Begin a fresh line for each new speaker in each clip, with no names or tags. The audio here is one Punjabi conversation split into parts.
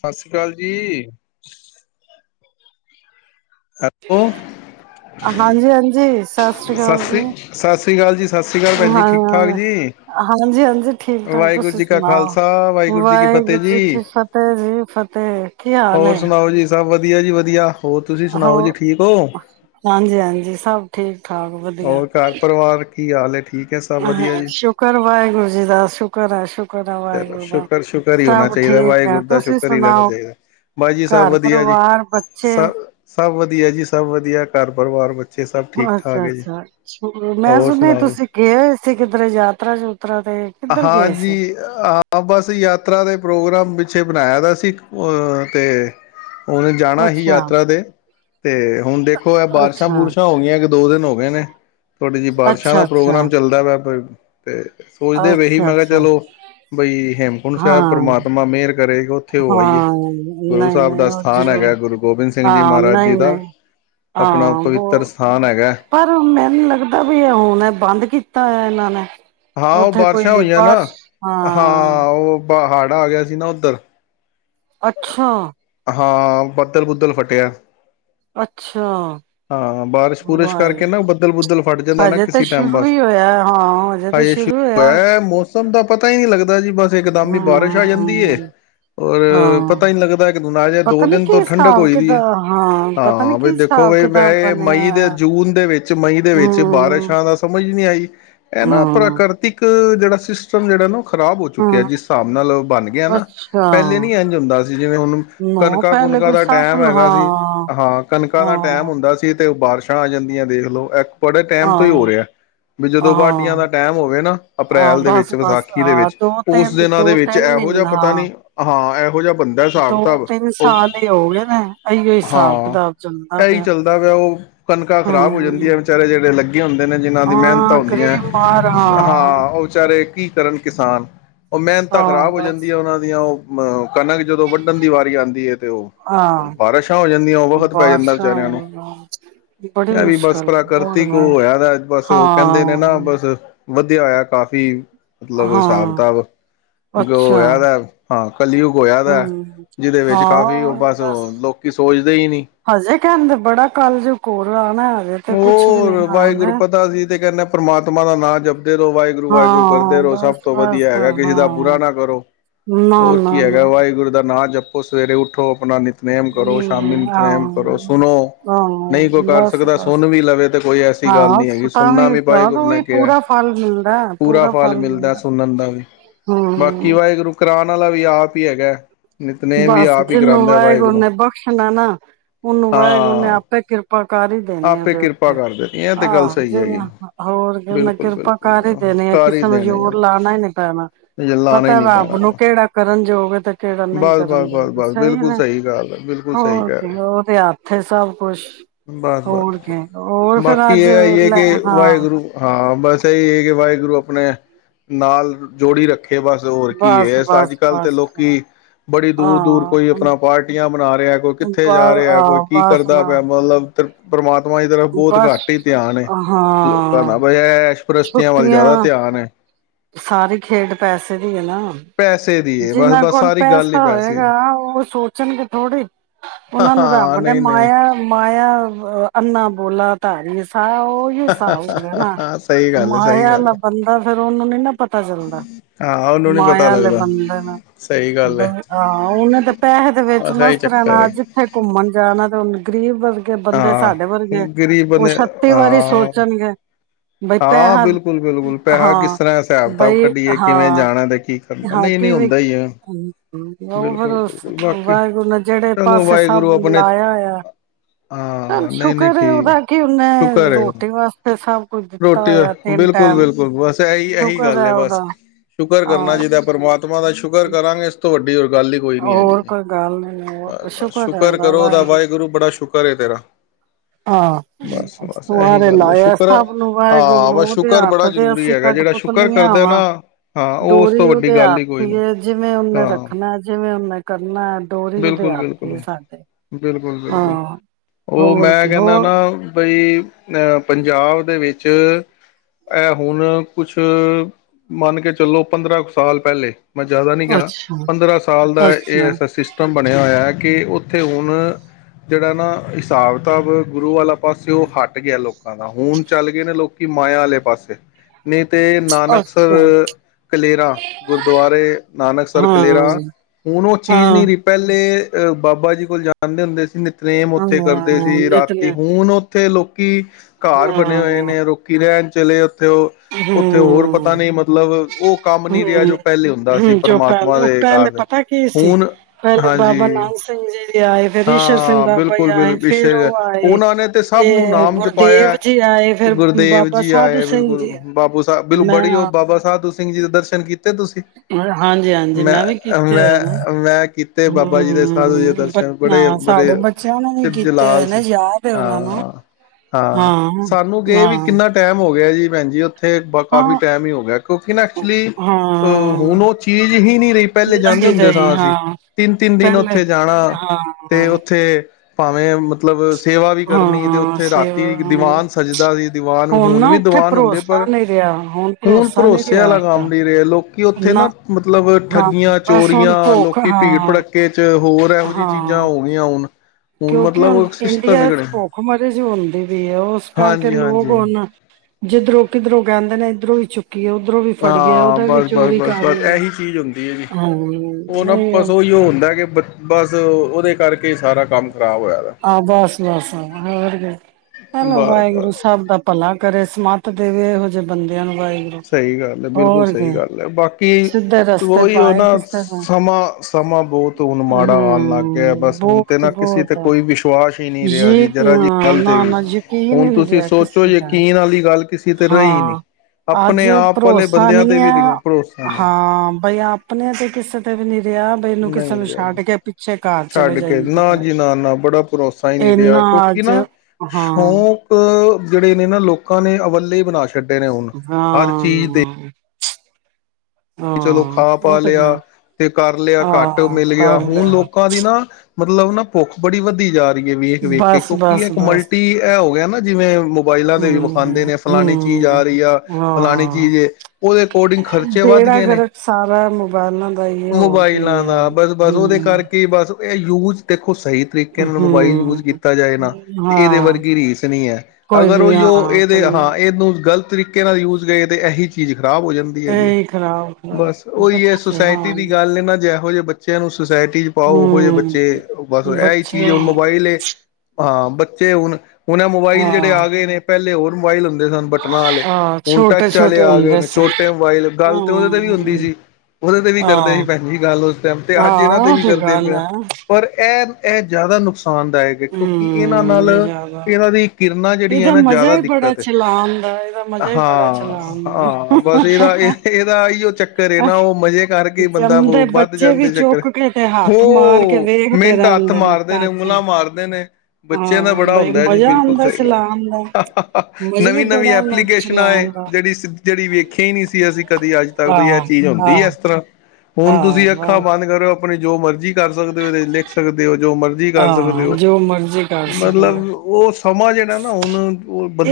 ਸਤਿ ਸ੍ਰੀ ਅਕਾਲ ਜੀ।
[unintelligible] ਹਾਂਜੀ ਹਾਂਜੀ ਸਤਿ ਸ੍ਰੀ ਅਕਾਲ
ਸ਼੍ਰੀ
ਜੀ,
ਸਤਿ ਸ਼੍ਰੀ ਅਕਾਲ ਜੀ, ਸਤਿ ਸ਼੍ਰੀ ਅਕਾਲ ਭੈਣ ਜੀ, ਠੀਕ ਠਾਕ
ਹਾਂ
ਜੀ।
ਹਾਂਜੀ ਹਾਂਜੀ ਠੀਕ ਠਾਕ।
ਵਾਹਿਗੁਰੂ
ਤੁਸੀਂ
ਜੀ ਕਾ
ਸੁਣਾਓ।
ਖਾਲਸਾ, ਜੀ ਕੀ ਫਤਿਹ
ਵਾਹਿਗੁਰੂ ਜੀ ਕੀ ਫਤਿਹ ਜੀ, ਫਤਿਹ। ਕੀ ਹਾਲ ਹੈ
ਹੋਰ ਸੁਣਾਓ ਜੀ ਸਭ ਵਧ ਵਧੀਆ ਜੀ ਵਧੀਆ। ਹੋਰ ਤੁਸੀਂ ਸੁਣਾਓ
ਹੋ
ਜੀ ਠੀਕ ਹੋ?
ਹਾਂਜੀ ਹਾਂਜੀ ਸਭ ਠੀਕ। ਠਾਕ ਵਧੀਆ
ਹੋਰ ਘਰ ਪਰਿਵਾਰ ਕੀ ਆਾਲ ਐ
ਸ਼ੁਕਰ ਵਾਹਿਗੁਰੂ ਜੀ ਦਾ ਸ਼ੁਕਰ ਐ, ਸ਼ੁਕਰ। ਹੈ
ਚਲੋ
ਵਾਹਿਗੁਰੂ ਦਾ
ਸ਼ੁਕਰ ਸ਼ੁਕਰ ਹੀ ਹੋਣਾ
ਸਭ
ਚਾਹੀਦਾ
ਠੀਕ ਹੈ
ਵਾਹਿਗੁਰੂ ਦਾ
ਤੁਸੀਂ
ਸ਼ੁਕਰ ਹੀ ਰਹਿਣਾ
ਸੁਣਾਓ
ਚਾਹੀਦਾ। ਬਾਈ ਜੀ ਸਭ
ਘਰ
ਵਧੀਆ ਜੀ।
ਪਰਿਵਾਰ ਬੱਚੇ
ਸ ਸਭ ਵਧੀਆ ਜੀ, ਸਭ ਵਧੀਆ ਘਰ ਪਰਿਵਾਰ ਬੱਚੇ ਸਭ ਠੀਕ
ਅੱਛਾ
ਠਾਕ ਹੈ ਜੀ।
ਅੱਛਾ, ਮੈਂ
ਹੋਰ
ਸੁਣਿਆ
ਸੁਣਾਓ ਜੀ?
ਤੁਸੀਂ ਗਏ ਹੋਏ ਸੀ ਕਿਧਰੇ ਯਾਤਰਾ ਯੂਤਰਾ ਤੇ ਕਿੱਧਰ ਗਏ ਸੀ
ਹਾਂਜੀ ਹਾਂ ਬਸ ਯਾਤਰਾ ਦੇ ਪ੍ਰੋਗਰਾਮ ਪਿੱਛੇ ਬਣਾਇਆ ਦਾ ਸੀ ਅ ਤੇ ਉਹਨੇ ਜਾਣਾ ਸੀ
ਅੱਛਾ
ਯਾਤਰਾ ਤੇ ਤੇ ਹੁਣ ਦੇਖੋ ਇਹ ਬਾਰਸ਼ਾਂ
ਅੱਛਾ
ਬੁਰਿਸ਼ਾਂ ਹੋ ਗਈਆਂ ਦੋ ਦਿਨ ਹੋ ਗਏ ਨੇ ਤੁਹਾਡੇ ਜੀ ਬਾਰਿਸ਼ਾਂ
ਅੱਛਾ
ਦਾ
ਅੱਛਾ
ਪ੍ਰੋਗਰਾਮ ਚੱਲਦਾ ਵਾ ਬ ਤੇ ਸੋਚਦੇ ਵੇਹੀ
ਅੱਛਾ
ਮੈਂ ਕਿਹਾ
ਅੱਛਾ
ਚਲੋ ਬਈ ਹੇਮਕੁੰਡ ਸਾਹਿਬ
ਹਾਂ
ਪ੍ਰਮਾਤਮਾ ਮੇਹਰ
ਹਾਂ, ਨਈਂ
ਸਾਹਿਬ ਦਾ
ਨਈਂ ਉਹ
ਸਥਾਨ
ਜਿਦੁ
ਹੈਗਾ ਗੁਰੂ ਗੋਬਿੰਦ ਸਿੰਘ ਜੀ
ਹਾਂ
ਮਹਾਰਾਜ ਜੀ
ਨਈਂ
ਦਾ
ਨਈਂ
ਆਪਣਾ
ਹਾਂ ਬੋ
ਪਵਿੱਤਰ ਸਥਾਨ ਹੈਗਾ
ਪਰ ਮੈਨੂੰ ਲੱਗਦਾ ਵੀ ਹੁਣ ਬੰਦ ਕੀਤਾ ਆ ਇਹਨਾਂ ਨੇ
ਹਾਂ, ਉਹ
ਉੱਥੇ
ਬਾਰਿਸ਼ਾਂ
ਕੋਈ
ਹੋਈਆਂ ਨਾ।
ਬਾਹਰ
ਹਾਂ ਉਹ ਪ ਹਾੜ੍ਹ ਆ ਗਿਆ ਸੀ ਨਾ ਉੱਧਰ
ਅੱਛਾ।
ਹਾਂ ਬੱਦਲ-ਬੁੱਦਲ ਫਟਿਆ।
ਅੱਛਾ
ਹਾਂ ਬਾਰਿਸ਼ ਬੁਰਿਸ਼ ਕਰਕੇ ਨਾ ਬੱਦਲ ਬੁੱਦਲ ਫਟ ਜਾਂਦਾ ਨਾ
ਹਜੇ ਤਾਂ
ਕਿਸੇ ਟਾਈਮ
ਸ਼ੁਰੂ
ਬਸ
ਹੀ ਹੋਇਆ ਹਾਂ ਹਜੇ ਤਾਂ ਸ਼ੁਰੂ ਹੀ ਹੋਇਆ
ਸਭ ਦਾ ਪਤਾ ਹੀ ਨਹੀ ਲੱਦਾ ਪਤਾ ਜੀ ਬਸ
ਹਮ ਹਾਂ
ਪਤਾ ਹੀ ਲੱਗਦਾ ਇੱਕ ਦ ਨਾਜੇ
ਪਤਾ
ਦੋ
ਨੀ
ਦਿਨ
ਕੀ
ਤੋਂ ਠੰਡਕ
ਹਿਸਾਬ
ਹੋਈ ਦੀ ਹੈ
ਕਿਤਾਬ ਪਤਾ ਨੀ
ਹਾਂ
ਕੀ
ਬ ਦੇਖੋ
ਹਿਸਾਬ
ਵੀ
ਕਿਤਾਬ
ਵੈਸੇ ਮਈ ਦੇ
ਬਣਿਆ
ਜੂਨ ਦੇ ਵਿੱਚ ਮਈ ਦੇ ਵਿੱਚ
ਹਮ
ਬਾਰਿਸ਼ਾਂ ਦਾ ਸਮਝ ਨਹੀ ਆਈ ਇਹ ਨਾ
ਹਾਂ
ਪ੍ਰਾਕ੍ਰਤਿਕ ਜਿੜਾ ਸਿਸਟਮ ਜਿਹੜਾ ਨਾ ਖਰਾਬ ਹੋ ਚੁੱਕਿਆ
ਹਾਂ
ਜਿਸ ਹਿਸਾਬ ਨਾਲ ਬਣ ਗਿਆ ਨਾ
ਅੱਛਾ
ਪਹਿਲੇ ਨੀ ਇੰਝ ਹੁੰਦਾ ਹੁਣ
ਨਾ
ਕਣਕਾਂ ਕਣਕ
ਪਹਿਲੇ ਕੋਈ
ਦਾ ਟੈਮ
ਸਾਬਣ
ਹੈਗਾ ਸੀ
ਹਾਂ
ਹਾਂ ਕਣਕਾਂ ਦਾ ਟੈਮ
ਹਾਂ
ਹੁੰਦਾ ਸੀ ਤੇ ਬਾਰਿਸ਼ਾਂ ਆ ਜਾਂਦੀਆਂ ਦੇਖਲੋ ਇੱਕ ਬੜੇ ਟਾਈਮ ਤੋਂ ਹੀ ਹੋ
ਹਾਂ
ਰਿਹਾ ਵੀ ਜਦੋਂ ਵਾਢੀਆਂ
ਹਾਂ
ਦਾ ਟਾਈਮ ਹੋਵੇ ਨਾ
ਹਾਂ
ਅਪ੍ਰੈਲ ਦੇ
ਬਸ
ਵਿੱਚ
ਬਸ
ਵਿਸਾਖੀ ਦੇ
ਹਾਂ
ਵਿੱਚ
ਦੋ
ਉਸ
ਤਿੰਨ
ਦਿਨਾਂ ਦੇ
ਦੋ
ਵਿੱਚ
ਤਿੰਨ
ਇਹੋ ਜਿਹਾ
ਮਹੀਨਾ
ਪਤਾ
ਹਾਂ
ਨੀ ਹਾਂ ਹੋ ਜਾ ਬੰਦਾ
ਦੋ
ਹਿਸਾਬਤਾਬ
ਤਿੰਨ
ਉਹ
ਸਾਲ ਹੀ ਹੋ ਗਏ ਨੇ ਇਹੀਓ ਹਿਸਾਬ
ਹਾਂ
ਕਿਤਾਬ ਚੱਲਦਾ
ਇਹੀ
ਪਿਆ
ਚੱਲਦਾ ਵ ਉਹ ਕਣਕਾਂ ਖ਼ਰਾਬ ਹੋ
ਹਮ
ਜਾਂਦੀਆਂ ਵਿਚਾਰੇ ਜਿਹੜੇ ਲੱਗੇ ਹੁੰਦੇ ਨੇ ਜਿਹਨਾਂ ਦੀ ਮਿਹਨਤਾਂ
ਹਾਂ
ਹੁੰਦੀਆਂ
ਗਰੀਬ ਮਾਰ
ਹੈ ਹਾਂ ਉਹ ਵਿਚਾਰੇ ਕੀ ਕਰਨ ਕਿਸਾਨ ਉਹ ਮਿਹਨਤਾਂ
ਹਾਂ
ਖਰਾਬ ਹੋ ਜਾਂਦੀ
ਬਸ
ਹੈ ਉਹਨਾਂ ਦੀਆਂ ਉਹ ਅ ਕ ਜਦੋਂ ਵੱਢਣ ਦੀ ਵਾਰੀ ਆਉਂਦੀ ਹੈ ਤੇ ਉਹ
ਹਾਂ
ਬਾਰਿਸ਼ਾਂ ਹੋ ਜਾਂਦੀਆਂ ਉਹ ਬਹੁਤ ਪੈ ਜਾਂਦਾ
ਬਾਰਸ਼ਾਂ
ਵਿਚਾਰਿਆਂ ਨੂੰ
ਬੜੀ
ਇਹ ਵੀ ਬਸ
ਮੁਸ਼ਕਿਲ ਆ ਬਹੁਤ
ਪ੍ਰਾਕ੍ਰਤਿਕ ਉਹ ਹੋਇਆ ਬਸ
ਹਾਂ
ਉਹ ਕਹਿੰਦੇ ਨੇ ਨਾ ਬਸ ਵਧਿਆਇਆ ਕਾਫ਼ੀ ਮਤਲਬ
ਹਾਂ
ਹਿਸਾਬਤਾਬ
ਅੱਛਾ
ਹੋਇਆ ਦਾ ਹਾਂ ਕਲੀਯੁਗ ਹੋਇਆ ਦਾ ਜਿਹਦੇ ਵਿੱਚ
ਹਾਂ
ਕਾਫ਼ੀ ਉਹ
ਬਸ
ਲੋਕੀ ਸੋਚਦੇ ਹੀ ਨਹੀਂ
ਹਜੇ ਕਹਿੰਦੇ ਬੜਾ ਕੱਲਜ ਕੋਰ ਰਣਾ ਆਜੇ
ਉਹ ਵਾਹਿਗੁਰ ਪਤਾ ਸੀ ਤੇ ਕਹਿੰਦੇ ਪਰਮਾਤਮਾ ਦਾ ਨਾਮ ਭਾਜਪ [inaudible] ਕਰਦੇ ਰਹੋ ਵਾਹਿਗੁਰੂ ਵਾਹਿਗੁਰੂ ਕਰਦੇ
ਹਾਂ
ਰਹੋ ਸਭ
ਬਸ
ਤੋਂ ਵਧੀਆ
ਬਸ
ਹੈਗਾ ਕਿਸੇ ਦਾ ਬੁਰਾ
ਹਾਂ
ਨਾ ਕਰੋ
ਨਾ
ਹੋਰ
ਨਾ
ਕੀ ਹੈਗਾ
ਨਾ
ਵਾਹਿਗੁਰੂ ਦਾ ਨਾਂ ਜਪ ਉਹ ਸਵੇਰੇ ਉੱਠੋ ਆਪ ਨਿਤਨੇਯਮ ਕਰੋ ਸ਼ਾਮੀ
ਹਮ
ਨਿਤਨਯਮ ਕਰੋ ਸੁਣੋ
ਆਹ ਆਹ
ਨਹੀਂ ਕੋਈ ਕਰ
ਬਸ
ਸਕਦਾ
ਬਸ
ਸੁਣ ਵੀ ਲਵੇ ਤੇ ਕੋਈ ਐਸੀ ਗੱਲ ਨਹੀਂੀ
ਹਾਂ
ਹੈਗੀ
ਤਾਂ
ਸੁਣਨਾ ਵੀ ਵਾਹਿਗੁਰੂ
ਤਾਂ ਵੀ
ਨੇ ਕਿਹਾ
ਪੂਰਾ ਫਲ ਮਿਲਦਾ
ਪੂਰਾ ਫਲ ਮਿਲਦਾ ਸੁਣਨ ਦਾ ਵੀ
ਹਮ
ਬਾਕੀ ਵਾਹਿਗੁਰੂ ਕਾਨ ਉਹਨਾਂ ਵਾਲਾ ਵੀ ਆਪ ਹੀ ਹੈਗਾ ਨਿਤਨੇਮ ਵੀ
ਬਸ
ਆਪ ਹੀ
ਜਿਹਨੂੰ
ਕਰਾਉਂਦਾ
ਵਾਹਿਗੁਰੂ ਨੇ ਬਖਸ਼ਣਾ ਨਾ ਉਹਨੂੰ ਵਾਹਿਗੁਰੂ ਨੇ
ਹਾਂ
ਆਪੇ ਕਿਰਪਾ ਕਰੀ ਦੇਣੇ
ਆਪੇ
ਉਹਦੇ
ਕਿਰਪਾ
ਉੱਤੇ
ਕਰ ਦੇਣੀ ਇਹ ਤੇ ਗੱਲ
ਆਹੋ
ਸਹੀ
ਜਿ
ਹੈਗੀ
ਹੋਰਹਿੰਦਾ
ਬਿਲਕੁਲ
ਕਿਰਪਾ
ਬਿਲਕੁਲ
ਕਰ ਹੀ ਦੇਣੇ ਆ
ਕਰ ਹੀ
ਕਿਸੇ ਨੂੰ
ਦੇਣੇ ਆ
ਜ਼ੋਰ ਲਾਣਾ ਹੀ ਨੀ ਪੈਣਾ
ਜੇ ਲਾਣਾ ਹੀ
ਪਤਾ
ਨਹੀਂ ਪੈਣਾ
ਰੱਬ ਨੂੰ
ਵਾ
ਕਿਹੜਾ ਕਰਨ ਜੋਗ [unintelligible] ਕਿਹੜਨਾ
ਬਸ
ਕਰਨ
ਬਸ ਬਸ
ਜਾਦਾ
ਬਸ
ਸਹੀ
ਬਿਲਕੁਲ
ਨੇ
ਗੱਲ ਹੈ ਬਿਲਕੁਲ ਸਹੀ
ਹੋਰ
ਕਹਿ ਰਹੇ
ਕੀ ਉਹਦੇ ਹੱਥ ਸਭ ਖੁਸ਼
ਬਸ ਬਸ ਬਾਕੀ
ਅੱਜ
ਇਹ ਆਈ ਹੈ
ਲੈ
ਕਿ
ਹਾਂ
ਵਾਹਿਗੁਰੂ ਹਾਂ ਬਸ ਇਹੀ ਹੈ ਕਿ ਵਾਹਿਗੁਰੂ ਆਪਣੇ, ਨਾਲ ਜੋੜੀ ਰੱਖ ਖੇ ਬਸ ਹੋਰ ਕੀ
ਬਸ
ਹੈ
ਬਸ
ਅੱਜ-ਕੱਲ੍ਹ ਤੇ
ਬਸ
ਲੋਕੀ, ਬੜੀ ਦੂਰ-ਦੂਰ
ਹਾਂ
ਕੋਈ ਆਪਣਾ ਪਾਰਟੀਆਂ ਮਨਾ ਰਿਹਾ ਕੋਈ
ਬ
ਕਿੱਥੇ ਜਾ ਰਿਹਾ ਕੋਈ ਕੀ
ਬਸ
ਕਰਦਾ ਪਿਆ। [unintelligible] ਪਰਮਾ ਤਮਾ ਦੀ ਤਰਫ ਬਹੁਤ
ਬਸ
ਘੱਟ ਹੀ ਧਿਆਨ ਏ, ਲੋਕਾਂ
ਹਾਂ
ਦਾ ਬਸ ਇਹ ਐਸ਼ਪਰਸਤੀਆਂ ਵੱਲ
ਛੁੱਟੀਆਂ
ਜ਼ਿਆਦਾ ਧਿਆਨ ਏ।
ਸਾਰੀ ਖੇਡ ਪੈਸੇ ਦੀ ਏ। ਏ ਨਾ।
ਪੈਸੇ ਦੀ ਏ ਬਸ
ਜਿਨਾਂ
ਬਸ
ਕੋਲ
ਸਾਰੀ ਗੱਲ ਹੀ
ਪੈਸਾ
ਪੈਸੇ
ਹੋਏਗਾ ਉਹ ਸੋਚਣਗੇ ਥੋੜੀ, ਉਹਨਾਂ ਨੂੰ
ਹਾਂ
ਰੱਬ ਨੇ
ਨਹੀਂ ਨਹੀਂ
ਮਾਇਆ ਮਾਇਆ [unintelligible] ਅੰਨਾ ਬੋਲਾਧਾਰੀ ਉਹੀ ਹਿਸਾਬ ਹੋ ਰਿਹਾ ਨਾ
ਸਹੀ ਗੱਲ ਹੈ ਸਹੀ
ਮਾਇਆ
ਗੱਲ
ਨਾ
ਹੈ
ਬੰਦਾ ਫੇਰ ਉਹਨੂੰ ਨੀ ਨਾ ਪਤਾ ਚੱਲਦਾ।
ਹਾਂ ਉਹਨੂੰ ਨੀ ਪਤਾ
ਮਾਇਆ ਵਾਲੇ
ਲੱਗਦਾ
ਬੰਦੇ ਹਾਂ
ਸਹੀ ਗੱਲ ਹੈ
ਉਹਨੇ ਤੇ ਪੈਸੇ ਦੇ ਵਿੱਚ
ਬਸ ਇਹੀ
ਮਸਤ
ਚੱਕਰ
ਰਹਿਣਾ
ਏ
ਜਿੱਥੇ ਘੁੰਮਣ ਜਾਣਾ ਤੇ ਉਹਨੂੰ ਗ਼ਰੀਬ ਵਰ ਗੇ ਬੰਦੇ
ਹਾਂ
ਸਾਡੇ ਵਰਗੇ
ਗਰੀਬ
ਉਹ
ਬੰਦੇ
ਛੱਤੀ ਵਾਰੀ
ਹਾਂ
ਸੋਚਣਗੇ ਬਈ
ਹਾਂ
ਪੈਹਾ
ਬਿਲਕੁਲ-ਬਿਲਕੁਲ ਪੈਸਾ ਕਿਸ
ਹਾਂ
ਤਰ੍ਹਾਂ ਹਿਸਾਬ-ਕਿਤਾਬ
ਬਈ
ਕੱਢੀਏ ਕਿਵੇਂ
ਹਾਂ
ਜਾਣਾ ਤੇ ਕੀ ਕਰਨਾ
ਹਾਂ
ਨਹੀਂ-ਨਹੀਂ
ਕਿਵੇਂ
ਹੁੰਦਾ ਹੀ ਹੈ
ਉਹ
ਬਿਲਕੁਲ-ਬਿਲਕੁਲ
ਫਿਰ
ਬਾਕੀ,
ਵਾਹਿਗੁਰੂ ਨੇ ਜਿਹੜੇ
ਚਲੋ
ਪਾਸੇ
ਵਾਹਿਗੁਰੂ
ਸਭ
ਆਪਣੇ
ਲਾਇਆ ਹੋਇਆ
ਹਾਂ ਨਹੀਂ-ਨਹੀਂ ਠੀਕ
ਬਾਕੀ ਉਹਨੇ
ਸ਼ੁਕਰ ਹੈ
ਰੋਟੀ ਵਾਸਤੇ ਸਭ ਕੁਝ ਦਿੱਤਾ
ਰੋਟੀ
ਹੋਇਆ ਤਿੰਨ ਟਾਈਮ
ਬਿਲਕੁਲ-ਬਿਲਕੁਲ ਬਸ ਇਹੀ ਇਹੀ
ਸ਼ੁਕਰ
ਗੱਲ
ਹੈ
ਏ ਬਸ
ਉਹਦਾ
ਸ਼ੁਕਰ ਕਰਨਾ
ਹਾਂ
ਚਾਹੀਦਾ ਪਰਮਾਤਮਾ ਦਾ। ਸ਼ੁਗਰ ਕਰਾਂਗੇ ਇਸ ਤੋਂ ਵੱਡੀ ਹੋਰ ਗੱਲ ਹੀ ਕੋਈ ਨੀ ਹੈਗੀ
ਹੋਰ
ਜੀ।
ਕੋਈ ਗੱਲ ਨੀ ਹੋਰ
ਬਸ-ਬਸ
ਹੈ
ਸ਼ੁਕਰ ਕਰੋ ਉਹਦਾ ਵਾਹਿਗੁਰੂ ਬੜਾ ਸ਼ੁਕਰ ਏ ਤੇਰਾ।
ਹਾਂ
ਬਸ-ਬਸ ਇਹੀ
ਦੁਆਰੇ
ਗੱਲ ਏ
ਲਾਇਆ
ਸ਼ੁਕਰ ਆ।
ਸਭ ਨੂੰ ਵਾਹਿਗੁਰੂ ਨੂੰ ਉਹਦੇ ਹੱਥ ਦੇ ਅਸੀਂ ਕੱਟ
ਜਿਹੜਾ ਸ਼ੁਕਰ
ਪੁਤਲੀਆਂ
ਕਰਦਾ
ਵਾ,
ਨਾ ਹਾਂ ਉਹ ਉਸ
ਡੋਰੀ
ਤੋਂ ਵੱਡੀ
ਉਹਦੇ
ਗੱਲ ਹੀ
ਹੱਥ
ਕੋਈ
ਈ
ਨਹੀਂ
ਐ ਜਿਵੇਂ ਉਨ੍ਹੇ
ਹਾਂ
ਰੱਖਣਾ ਜਿਵੇਂ ਉਹਨੇ ਕਰਨਾ ਡੋਰੀ ਉਹਦੇ
ਬਿਲਕੁਲ
ਹੱਥ ਈ
ਬਿਲਕੁਲ
ਸਾਡੇ,
ਬਿਲਕੁਲ
ਹਾਂ
ਬਿਲਕੁਲ
ਹੋਰ ਕੀ ਹੋਰ।
ਐ ਪੰਜਾਬ ਦੇ ਵਿੱਚ ਚ ਇਹ ਹੁਣ ਕੁਛ ਮੰਨ ਕੇ ਚਲੋ ਪੰਦਰਾਂ ਕੁ ਸਾਲ ਪਹਿਲੇ ਮੈਂ ਜ਼ਿਆਦਾ ਨੀ ਕਹਿਣਾ,
ਅੱਛਾ
ਪੰਦਰਾਂ ਸਾਲ ਦਾ ਇਹ
ਅੱਛਾ
ਐਸਾ ਸਿਸਟਮ ਬਣਿਆ ਹੋਇਆ ਕਿ ਉੱਥੇ ਹੁਣ ਜਿਹੜਾ ਨਾ ਹਿਸਾਬ-ਕਿਤਾਬ, ਗੁਰੂ ਵਾਲਾ ਪਾਸੇ ਉਹ ਹਟ ਗਿਆ ਲੋਕ ਕਾ ਦਾ ਹੁਣ ਚੱਲ ਲੋਕੀ ਮਾਇਆ ਵਾਲੇ ਪਾਸੇ ਨਹੀਂ ਤੇ ਨਾਨਕਸਰ
ਅੱਛਾ
ਕਲੇਰਾ, ਗੁਰਦੁਆਰੇ ਨਾਨਕਸਰ
ਹਾਂ
ਕਲੇਰਾ, ਹੁਣ ਉਹ ਚੀਜ਼ ਨਹੀਂ
ਹਾਂ
ਰਹੀ ਪਹਿਲੇ ਤੇ ਬਾਬਾ ਜੀ ਕੋਲ ਜਾਣਦੇ ਹੁੰਦੇ ਸੀ ਨਿੱਤ ਨੇਮ ਉੱਥੇ ਕਰਦੇ ਸੀ
ਹਾਂ
ਰਾਤੀ
ਨਿਤਨੇਮ
ਹੁਣ ਤੇ ਲੋਕੀ ਘਰ ਬਣ ਦਿਤੇ
ਹਾਂ
ਹੋਏ ਨੇ ਲੋਕੀ ਰਹਿਣ ਚਲੇ ਓਥ ਉੱਥੇ ਉਹ, ਉੱਥੇ ਹੋਰ ਪਤਾ ਨੀ ਮਤਲਬ? ਉਹ ਕੰਮ
ਹੁੰ,
ਨੀ ਰਿਹਾ ਜੋ ਪਹਿਲੇ ਹੁੰਦਾ ਸੀ
ਹੁੰ, ਜੋ ਪਹਿਲੇ
ਪਰਮਾਤਮਾ
ਉਹ
ਦੇ ਘਰ
ਪਹਿਲੇ
ਦੇ
ਪਤਾ ਕੀ ਸੀ?
ਹੁਣ
ਪਹਿਲੇ
ਹਾਂਜੀ
ਬਾਬਾ ਨਾਨ ਸਿੰਘ ਜੀ। ਆਏ ਫਿਰ ਈਸ਼ਰ ਸਿੰਘ
ਹਾਂ
ਬਾਬਾ ਜੀ
ਬਿਲਕੁਲ,
ਆਏ
ਬਿਲਕੁਲ
ਫਿਰ
ਪਿਛੇ
ਉਹ ਆਏ
ਉਹਨਾਂ ਨੇ ਤੇ ਸਭ ਨੂੰ
ਇਹ
ਨਾਮ
ਗੁਰਦੇਵ
ਜਪਾਇਆ
ਜੀ ਆਏ ਫਿਰ
ਗੁਰਦੇਵ
ਬਾਬਾ
ਜੀ
ਸਾਧੂ
ਆਏ,
ਸਿੰਘ
ਬਿਲਕੁਲ
ਜੀ ਆਏ
ਬਾਬੂ ਸਾਹਿਬ ਬਿਲਕੁਲ ਬੜੀ ਉਹ
ਮੈਂ
ਬਾਬਾ ਸਾਹਿਬ ਤੁਸੀਂ? ਸਿੰਘ ਜੀ ਦੇ ਦਰਸ਼ਨ ਕੀਤਾ। ਕੀਤੇ ਤੁਸੀਂ
ਹਾਂਜੀ ਹਾਂਜੀ ਵੀ
ਮੈਂ-
ਕੀਤੇ ਹੋਏ ਨੇ
ਮੈ- ਮੈਂ ਕੀਤੇ ਬਾਬਾ ਜੀ ਦੇ ਸਾਧੂ ਦੇ
ਹਮ
ਦਰਸ਼ਨ ਬੜੇ,
ਹਾਂ
ਬੜੇ
ਸਾਡੇ ਬੱਚਿਆਂ ਨੂੰ ਵੀ
ਸਿੱਧ
ਕੀਤੇ
ਲਾਲ
ਹੋਏ
ਸੀ।
ਨੇ ਯਾਦ ਹੈ ਉਹਨਾਂ ਨੂੰ
ਹਾਂ, ਹਾਂ ਸਾਨੂੰ ਗਏ ਵੀ ਕਿੰਨਾ, ਟਾਈਮ ਹੋ ਗਿਆ ਜੀ, ਭੈਣਜੀ ਓਥ ਉੱਥੇ ਕਾਫੀ
ਹਾਂ
ਟਾਈਮ ਹੀ ਹੋ ਗਿਆ। ਕਿਉਂਕਿ ਨਾ ਐਕਚੁਲੀ ਅ
ਹਾਂ
ਹੁਣ ਉਹ ਚੀਜ਼ ਹੀ ਨਹੀਂ। ਰਹੀ ਪਹਿਲੇ ਜਾਂਦੇ
ਨਹੀਂ
ਹੁੰਦੇ
ਨਹੀਂ
ਸਾਂ। ਅਸੀਂ
ਹਾਂ
ਤਿੰਨ, ਤਿੰਨ ਦਿਨ
ਪਹਿਲੇ
ਉੱਥੇ ਜਾਣਾ ਤੇ
ਹਾਂ
ਉੱਥੇ ਭਾਵੇਂ ਮਤਲਬ ਸੇਵਾ ਵੀ ਕਰਨੀ ਤੇ
ਹਾਂ
ਉੱਥੇ
ਸੇਵ
ਰਾਤੀ ਦੀਵਾਨ ਸੱਜਦਾ ਸੀ ਦੀਵਾਨ ਹੁਣ
ਨਾ
ਵੀ
ਉੱਥੇ
ਦੀਵਾਨ ਹੁੰਦੇ
ਭਰੋਸਾ
ਪਰ
ਨਹੀਂ ਰਿਹਾ
ਹੁਣ
ਭਰੋਸਾ ਨਹੀਂ
ਭਰੋਸੇ
ਰਿਹਾ
ਵਾਲਾ ਕੰਮ
ਤਾਂ
ਨ ਰਿਹਾ ਲੋਕੀ ਉੱਥੇ ਨਾ ਮਤਲਬ
ਹਾਂ
ਠੱਗੀਆਂ
ਬਸ ਹੁਣ
ਚੋਰੀਆਂ
ਭੁੱਖ
ਲੋਕੀ ਭੀੜ
ਹਾਂ
ਭੜੱਕੇ ਚ ਹੋਰ ਇਹੋ ਜਿਹੀ ਚੀਜ਼ਾਂ
ਹਾਂ
ਹੋ ਗਈਆਂ ਹੋੁਣ
ਕਿਉਂਕਿ ਹੁਣ ਇੰਡੀਆ ਚ ਭੁੱਖ ਮਰੀਜ਼ ਹੁੰਦੀ ਵੀ ਹੈ ਉਸ ਕਰਕੇ
ਹਾਂਜੀ ਹਾਂਜੀ
ਲੋਕ ਹੁਣ ਜਿਧਰੋਂ ਕਿੱਧਰੋਂ ਕਹਿੰਦੇ ਨੇ ਇੱਧਰੋਂ ਹੀ ਚੁੱਕ
ਹਾਂ ਬਸ ਬਸ ਬਸ
ਕਰ
ਬਸ
ਲਈਏ।
ਇਹੀ ਚੀਜ਼ ਹੁੰਦੀ ਹੈ ਜੀ
ਹਾਂਜੀ
ਉਹ ਨਾ
ਨਹੀਂ
ਪਰਸੋਂ ਹੀ ਹੁੰਦਾ ਕਿ ਬਸ ਉਹਦੇ ਕਰਕੇ ਸਾਰਾ ਕੰਮ ਖ਼ਰਾਬ ਹੋਇਆ ਦਾ
ਆ ਬਸ ਬਸ
ਬਸ ਬਸ
ਵਾਹਿਗੁਰੂ ਸਭ ਦਾ ਭਲਾ ਕਰੇ ਦੇਵੇ ਇਹੋ ਜਹੇ ਬੰਦਿਆਂ ਨੂੰ ਵਾਹਿਗੁਰੂ।
ਸਹੀ ਗੱਲ ਹੈ ਬਿਲਕੁਲ
ਹੋਰ ਕੀ
ਸਹੀ ਗੱਲ ਹੈ ਬਾਕੀ
ਸਿੱਧੇ ਰਸਤੇ
ਉਹੀ ਉਹ ਨਾ
ਪਾਏ ਕਿਸੇ ਨੂੰ
ਸਮਾਂ ਸਮਾਂ ਬਹੁਤ ਹੁਣ ਮਾੜਾ ਆਉਣ ਲੱਗ ਗਿਆ
ਹੂੰ
ਬਸ ਹੁਣ ਤੇ
ਬਹੁਤ
ਨਾ ਕਿਸੇ ਤੇ
ਬਹੁਤ
ਕੋਈ ਵਿਸ਼ਵਾਸ ਹੀ ਨਹੀਂ ਰਿਹਾ ਜੀ
ਯ
ਜਰਾ ਜੀ ਗ ਤੇ
ਨਾ
ਵੀ
ਨਾ ਯਕੀਨ
ਹੁਣ
ਹੀ ਨਹੀਂ
ਤੁਸੀਂ
ਰਿਹਾ
ਸੋਚੋ
ਕਿਸੇ ਦਾ।
ਯਕੀਨ ਵਾਲੀ ਗੱਲ ਕਿਸ ਤੇ ਰਹੀ ਨਹੀਂ
ਹਾਂ ਅੱਜ
ਆਪਣੇ ਆਪ ਵਾਲੇ
ਭਰੋਸਾ
ਬੰਦਿਆਂ ਤੇ
ਨਹੀਂੀ
ਵੀ
ਆ
ਭਰੋਸਾ ਨਹੀਂ
ਹਾਂ ਬਈ ਆਪਣੇ ਤੇ ਕਿਸੇ ਤੇ ਵੀ ਨਹੀਂੀ ਰਿਹਾ ਬਈ ਇਹਨੂੰ ਕਿਸੇ
ਨਹੀਂ
ਨੂੰ
ਰਿਹਾ
ਛੱਡ ਕੇ ਪਿੱਛੇ ਘਰ ਚਲੇ
ਛੱਡ ਕੇ
ਜਾਈਏ
ਨਾ
ਕਿਧਰ
ਜੀ ਨਾ ਨਾ ਬੜਾ ਭਰੋਸਾ ਹੀ ਨਹੀਂ ਰਿਹਾ
ਇਨਾ
ਕਿਉਂਕਿ
ਅੱਜ
ਨਾ
ਹਾਂ
ਸ਼ੌਕ ਜਿਹੜੇ ਨੇ ਨਾ ਲੋਕਾਂ ਨੇ ਅਵੱਲੇ ਬਣਾ ਛੱਡੇ ਨੇ ਹੁਣ ਹਰ ਚੀਜ਼ ਦੇ
ਹਾਂ
ਵੀ ਚਲੋ
ਹਾਂ
ਖਾ ਪਾ
ਉਹ ਤੇ
ਲਿਆ
ਹੈ
ਤੇ ਕਰ ਲਿਆ ਘੱਟ
ਹਾਂ
ਮਿਲ ਗਿਆ
ਕਰ
ਹੁਣ
ਲਿਆ
ਲੋਕਾਂ ਦੀ ਨਾ ਮਤਲਬ ਨਾ ਭੁੱਖ ਬੜੀ ਵੱਧਦੀ ਜਾ ਰਹੀ ਵੇਖ ਵੇਖ ਕੇ
ਬਸ
ਕਿਉਂਕਿ
ਬਸ
ਇੱਕ
ਬਸ
ਮਲਟੀ ਇਹ ਹੋ ਗਿਆ ਨਾ ਜਿਵੇਂ ਮੋਬਾਇਲਾਂ ਤੇ ਵੀ
ਹਮ
ਵਿਖਾਉਦੇ ਨੇ ਫਲਾਣੀ ਚੀਜ਼
ਹਮ
ਆ ਰਹੀ ਆ ਫਲਾਣੀ
ਹਾਂ
ਚੀਜ਼ ਉਹਦੇ ਅਕੋਰਡਿੰਗ ਖਰਚੇ ਵੱਧ
ਕਿਹੜਾ
ਗਏ ਨੇ
ਕਰਕੇ ਸਾਰਾ ਮੋਬਾਇਲਾਂ ਦਾ ਹੀ ਹੋਰ ਵੀ
ਮੋਬਾਇਲਾਂ ਦਾ ਬਸ ਬਸ ਉਹਦੇ
ਹਮ
ਕਰਕੇ ਬਸ ਇਹ ਯੂਜ ਦੇ ਦੇਖੋ ਸਹੀ ਤਰੀਕੇ ਨਾਲ ਮੋਬਾਈਲ ਯੂਜ ਕੀਤਾ ਜਾਏ ਨਾ
ਹਮ
ਤੇ ਇਹਦੇ
ਹਾਂ
ਵਰਗੀ ਰੀਸ ਨਹੀਂ ਹੈ
ਕੋਈ
ਅਗਰ ਉਹ
ਨੀ
ਉਹ
ਹਾਂ
ਇਹਦੇ ਹਾਂ
ਚੰਗਾ
ਇਹਨ ਗਲਤ ਤਰੀਕੇ ਨਾਲ ਯੂਜ ਗਏ ਤੇ ਇਹੀ ਚੀਜ਼ ਖ਼ਰਾਬ ਹੋ ਜਾਂਦੀ
ਇਹ
ਹੈਗੀ
ਹੀ ਖ਼ਰਾਬ ਖ਼ਰਾਬ
ਬਸ ਉਹੀ ਹੈ
ਬੱਚੇ
ਸੁਸਾਇਟੀ
ਹਾਂ
ਦੀ ਗੱਲ ਨਾ ਜਿਹੋ ਜਿਹੇ ਬੱਚਿਆਂ ਨੂੰ ਸੁੋਸਾਇਟੀ ਚ ਪਾਓ ਉਹ ਜਿਹੇ
ਹੂੰ
ਬੱਚੇ ਬਸ ਇਹਹੀ
ਬੱਚੇ
ਚੀਜ਼ ਹੁਣ ਮੋਬਾਇਲ ਏ ਹਾਂ ਬੱਚੇ ਹੁਣ ਹੁਣ ਮੋਬਾਈਲ ਜਿਹੜੇ
ਹਾਂ
ਆ ਗਏ ਨੇ ਪਹਿਲੇ ਹੋਰ ਵਾਈਲ ਸਨ ਬਟਨਾਂ ਵਾਲੇ
ਹਾਂ
ਹੁਣ
ਛੋਟੇ
ਟੱਚ ਵਾਲੇ
ਛੋਟੇ
ਆ ਗਏ
ਹੁੰਦੇ
ਨੇ
ਸੀ
ਛੋਟੇ ਮੋਬਾਈਲ ਗਲਤ ਤੇ ਉਹਦੇ ਤੇ ਵੀ ਹੁੰਦੀ
ਹੂੰ
ਸੀ ਉਹਦੇ ਤੇ ਵੀ
ਹਾਂ
ਕਰਦੇ ਸੀ ਭੈਣ ਜ ਗੱਲ ਉਸ ਟਾਈਮ ਤੇ ਅੱਜ
ਹਾਂ
ਇਹਨਾਂ ਤੇ
ਉਹ
ਵੀ ਕਰਦੇ
ਗੱਲ
ਪਏ ਆ
ਹੈ
ਪਰ ਇਹ ਇਹ ਜ਼ਿਆਦਾ ਨੁਕਸਾਨ ਨੁਕਸਾਨਦਾਇਕ ਹੈ ਕਿਉਂਕਿ ਇਹਨਾਂ
ਹੂੰ
ਨਾਲ
ਇਹ ਜ਼ਿਆਦਾ
ਇਹਨਾਂ ਦੀ ਕਿਰਨਾਂ ਜਿਹੜੀ ਹੈ
ਇਹਦਾ
ਨਾ
ਮਜ਼ਾ
ਜ਼ਿਆਦਾ
ਹੀ ਬੜਾ
ਦਿੱਕਤ ਹੈ
ਚਲਾਉਣ ਦਾ ਇਹਦਾ ਮਜ਼ਾ ਹੀ ਬੜਾ
ਹਾਂ
ਚਲਾਉਣ ਦਾ
ਹਾਂ ਬਸ ਇਹਦਾ ਇਹ ਇਹਦਾ ਓ ਚੱਕਰ ਨਾ ਉਹ ਮਜ਼ੇ ਕਰਕੇ ਬੰਦਾ
ਜੰਮਦੇ
ਵੱਧ
ਬੱਚੇ ਵੀ
ਜਾਂਦੇ ਚੱਕਰ
ਚੁੱਕ ਕੇ ਤੇ ਹੱਥ ਮਾਰ ਕੇ
ਉਹ
ਵੇਖਦੇ
ਮਿੰਟ ਹੱਥ
ਰਹਿੰਦੇ
ਮਾਰਦੇ ਨੇ
ਟੱਚ
ਉਂਗਲਾਂ ਮਾਰਦੇ ਨੇ ਬੱਚਿਆਂ ਦਾ
ਹਾਂ
ਬੜਾ
ਬਈ
ਹੁੰਦਾ ਜੀ
ਮਜ਼ਾ
ਬਿਲਕੁਲ
ਆਉਂਦਾ
ਸਹੀ
ਚਲਾਣ ਦਾ
ਗੱਲ
ਮਜ਼ਾ ਹੀ
ਨਵੀਂ ਨਵੀਂ
ਬੜਾ ਉਹਨਾਂ ਨੂੰ
ਐਪਲੀਕੇਸ਼ਨਆ ਏ
ਚਲਾਣ ਦਾ
ਜਿਹੜੀ ਜਿਹੜੀ ਵੇਖੀ ਹੀ ਨਹੀਂੀ ਸੀ ਅਸੀਂ ਕਦੀ ਅੱਜ ਤੱਕ ਵੀ ਇਹ ਚੀਜ਼
ਆਹ
ਹੁੰਦੀ ਹੈ
ਆਹ
ਇਸ ਤਰ੍ਹਾਂ ਹੁਣ ਤੁਸੀਂ
ਆਹ
ਅੱਖਾਂ
ਬਸ
ਬੰਦ ਕਰਿਓ ਆਪਣੀ ਜੋ ਮਰਜ਼ੀ ਕਰ ਸਕਦੇ ਹੋ ਲਿਖ ਸਕਦੇ ਹੋ ਜੋ ਮਰਜ਼ੀ ਕਰ ਸਕਦੇ ਹੋ
ਹਾਂ ਜੋ ਮਰਜ਼ੀ ਕਰ ਸਕਣਾ
ਮਤਲਬ ਉਸ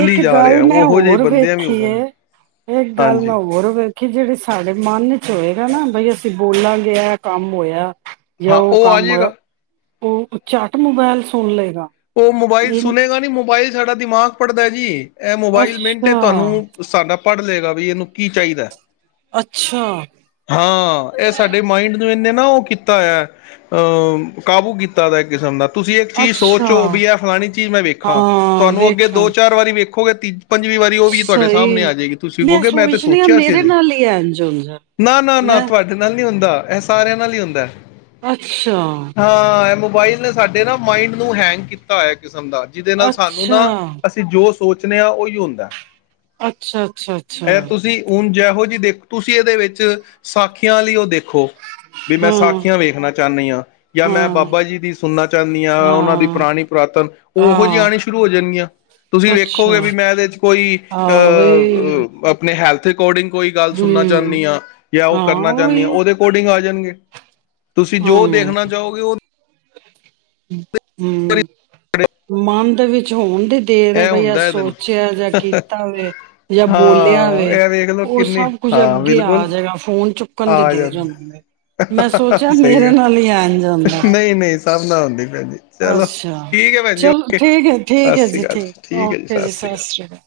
ਇੱਕ
ਜਾ
ਗੱਲ
ਰਿਹਾ
ਮੈਂ
ਉਹੋ ਜਿਹੇ
ਹੋਰ
ਬੰਦਿਆਂ ਵੀ ਹੋ
ਵੇਖੀ
ਗਏ ਨੇ
ਇੱਕ ਗੱਲ ਮੈਂ
ਹਾਂਜੀ
ਹੋਰ ਵੇਖੀ ਕਿ ਜਿਹੜੇ ਸਾਡੇ ਮਨ ਚ ਹੋਏਗਾ ਨਾ ਬਈ ਅਸੀਂ ਬੋਲਾਂਗੇ ਕੰਮ ਹੋਇਆ ਜੇ
ਹਾਂ ਉਹ ਆ
ਕੰਮ ਹੋਇਆ
ਜਾਏਗਾ
ਉਹ ਚੱਟ ਮੋਬਾਇਲ ਸੁਣ ਲਏਗਾ
ਉਹ ਮੋਬਾਈਲ
ਇਹ
ਸੁਣੇਗਾ ਨੀ ਮੋਬਾਈਲ ਸਾਡਾ ਦਿਮਾਗ ਪੜਦਾ ਜੀ ਇਹ ਮੋਬਾਈਲ
ਅੱਛਾ
ਮਿੰਟੇ ਤੁਹਾਨੂੰ ਸਾਡਾ ਪੜ੍ਹ ਲਏਗਾ ਵੀ ਇਹਨੂੰ ਕੀ ਚਾਹੀਦੈ।
ਅੱਛਾ
ਹਾਂ ਇਹ ਸਾਡੇ ਮਾਇੰਡ ਨੂੰ ਨੂੰ ਨਾ ਉਹ ਕੀਤਾ ਹੈ ਅਹ ਕਾਬੂ ਕੀਤਾ ਦਾ ਇੱਕ ਕਿਸਮ ਦਾ। ਤੁਸੀਂ ਇੱਕ ਚੀਜ਼
ਅੱਛਾ
ਸੋਚੋ ਵੀ ਇਹ ਫਲਾਣੀ ਚੀਜ਼ ਮੈਂ ਵੇਖਾਂ
ਹਾਂ
ਤੁਹਾਨੂੰ ਅੱਗੇ ਦੋ
ਵੇਖਾਂ
ਚਾਰ ਵਾਰੀ ਵੇਖ ਗੇ ਤੀਜੀ
ਸਹੀ ਮੈਂ
ਕਹੋਗੇ ਤੇ
ਸੋਚਣੀ ਆਾ
ਸੋਚਿਆ ਸੀ
ਮੇਰੇ
ਅਜੇ
ਨਾਲ ਹੀ ਐੰਝੰ ਹੁੰਦਾ।
ਨਾ ਨਾ ਨਾ ਤੁਹਾਡੇ ਨਾਲ ਨਹੀਂ ਹੁੰਦਾ ਇਹ ਸਾਰਿਆਂ ਨਾਲ ਹੀ ਹੁੰਦਾ।
ਅੱਛਾ
ਹਾਂ ਮੋਬਾਈਲ ਨੇ ਸਾਡੇ ਨਾ ਮਾਇੰਡ ਨੂੰ ਹੈਂਗ ਕੀਤਾ ਹੋਇਆ ਕਿਸਮ ਜਿਹਦੇ ਨਾਲ ਸਾਨੂੰ
ਅੱਛਾ
ਨਾ ਅਸੀਂ ਜੋਸ਼ ਸੋਚਣ ਆਾ ਉਹੀ ਹੁੰਦਾ ਐ।
ਅੱਛਾ ਅੱਛਾ ਅੱਛਾ।
ਦੇਖੋ, ਤੁਸੀਂ ਇਹਦੇ ਵਿੱਚ ਸਾਖੀਆਂ ਲਈ ਉਹ ਦੇਖੋ। ਵੀ ਮੈਂ
ਹਾਂ
ਸਾਖੀਆਂ ਵੇਖਣਾ ਚਾਹਣੀ ਹਾਂ, ਜਾਂ ਮੈਂ
ਹਾਂ
ਬਾਬਾ ਜੀ ਦੀ ਸੁਣਨਾ ਚਾਹਣੀ ਹਾਂ। ਉਹਨਾਂ ਦੀ ਪੁਰਾਣੀ ਪੁਰਾਤਨ ਉਹੋ ਜਿਹੀਆ
ਹਾਂ
ਆਣੀਆ ਸ਼ੁਰੂ ਹੋ ਜਾਣਗੀਆਂ। ਤੁਸੀਂ
ਅੱਛਾ
ਵੇਖੋਗੇ ਵੀ ਮੈਂ ਇਹਦੇ ਚ ਕੋਈ
ਹਾਂ ਬਈ
ਅਹ ਆਪਣੇ ਹੈਲਥ ਰਿਕਾਰਡਿੰਗ ਕੋਈ ਗੱਲ ਸੁਣਨਾ
ਹੂੰ
ਚਾਹਣੀ ਹਾਂ। ਉਹ
ਹਾਂ
ਕਰਨਾ ਚਾਹਣੀ ਆ।
ਉਹੀ
ਉਹਦੇ ਅਕੋਡਿੰਗ ਆ ਜਾਣਗੇ। ਤੁਸੀਂ
ਹਾਂ
ਜੋ ਦੇਖਣਾ ਚਾਹੋਗੇ, ਉਹ
ਹੂੰ। ਮਨ ਦੇ ਵਿੱਚ ਹੋਣ ਦੇ ਦੇ ਰਹੇ
ਇਹ
ਬਈ। ਆ
ਹੁੰਦਾ ਇਹਦੇ ਨਾਲ
ਸੋਚਿਆ ਜਾਂ ਕੀਤਾ ਵਾ, ਜਾਂ ਬੋਲਿਆ
ਹਾਂ
ਵਾ,
ਇਹ ਵੇਖ ਲਓ
ਉਹ
ਕਿੰਨੀ
ਸਭ ਕੁੱਝ
ਹਾਂ
ਅੱਗੇ
ਬਿਲਕੁਲ
ਆ ਜਾਏਗਾ, ਫੋਨ ਚ ਚੁੱਕਣ ਦੀ
ਆ
ਦੇਰ
ਜਾਂਦਾ
ਹੀ, ਮੈਂ ਸੋਚਿਆ
ਸਹੀ
ਮੇਰੇ
ਗੱਲ
ਨਾਲ ਹੀ ਇੰਝ ਹੁੰਦਾ।
ਨਹੀਂ ਨਹੀਂ ਸਭ ਨਾਲ ਹੁੰਦੀ। ਭੈਣ ਜੀ ਚਲੋ
ਅੱਛਾ,
ਠੀਕ ਹੈ ਭੈਣ ਜੀ
ਚਲੋ
ਓਕੇ
ਠੀਕ ਹੈ, ਠੀਕ
ਸਤਿ
ਹੈ ਜੀ,
ਸ੍ਰੀ ਅਕਾਲ
ਠੀਕ,
ਹੈ
ਓਕੇ ਜੀ,
ਸ੍ਰੀ
ਸਤਿ ਸ਼੍ਰੀ ਅਕਾਲ।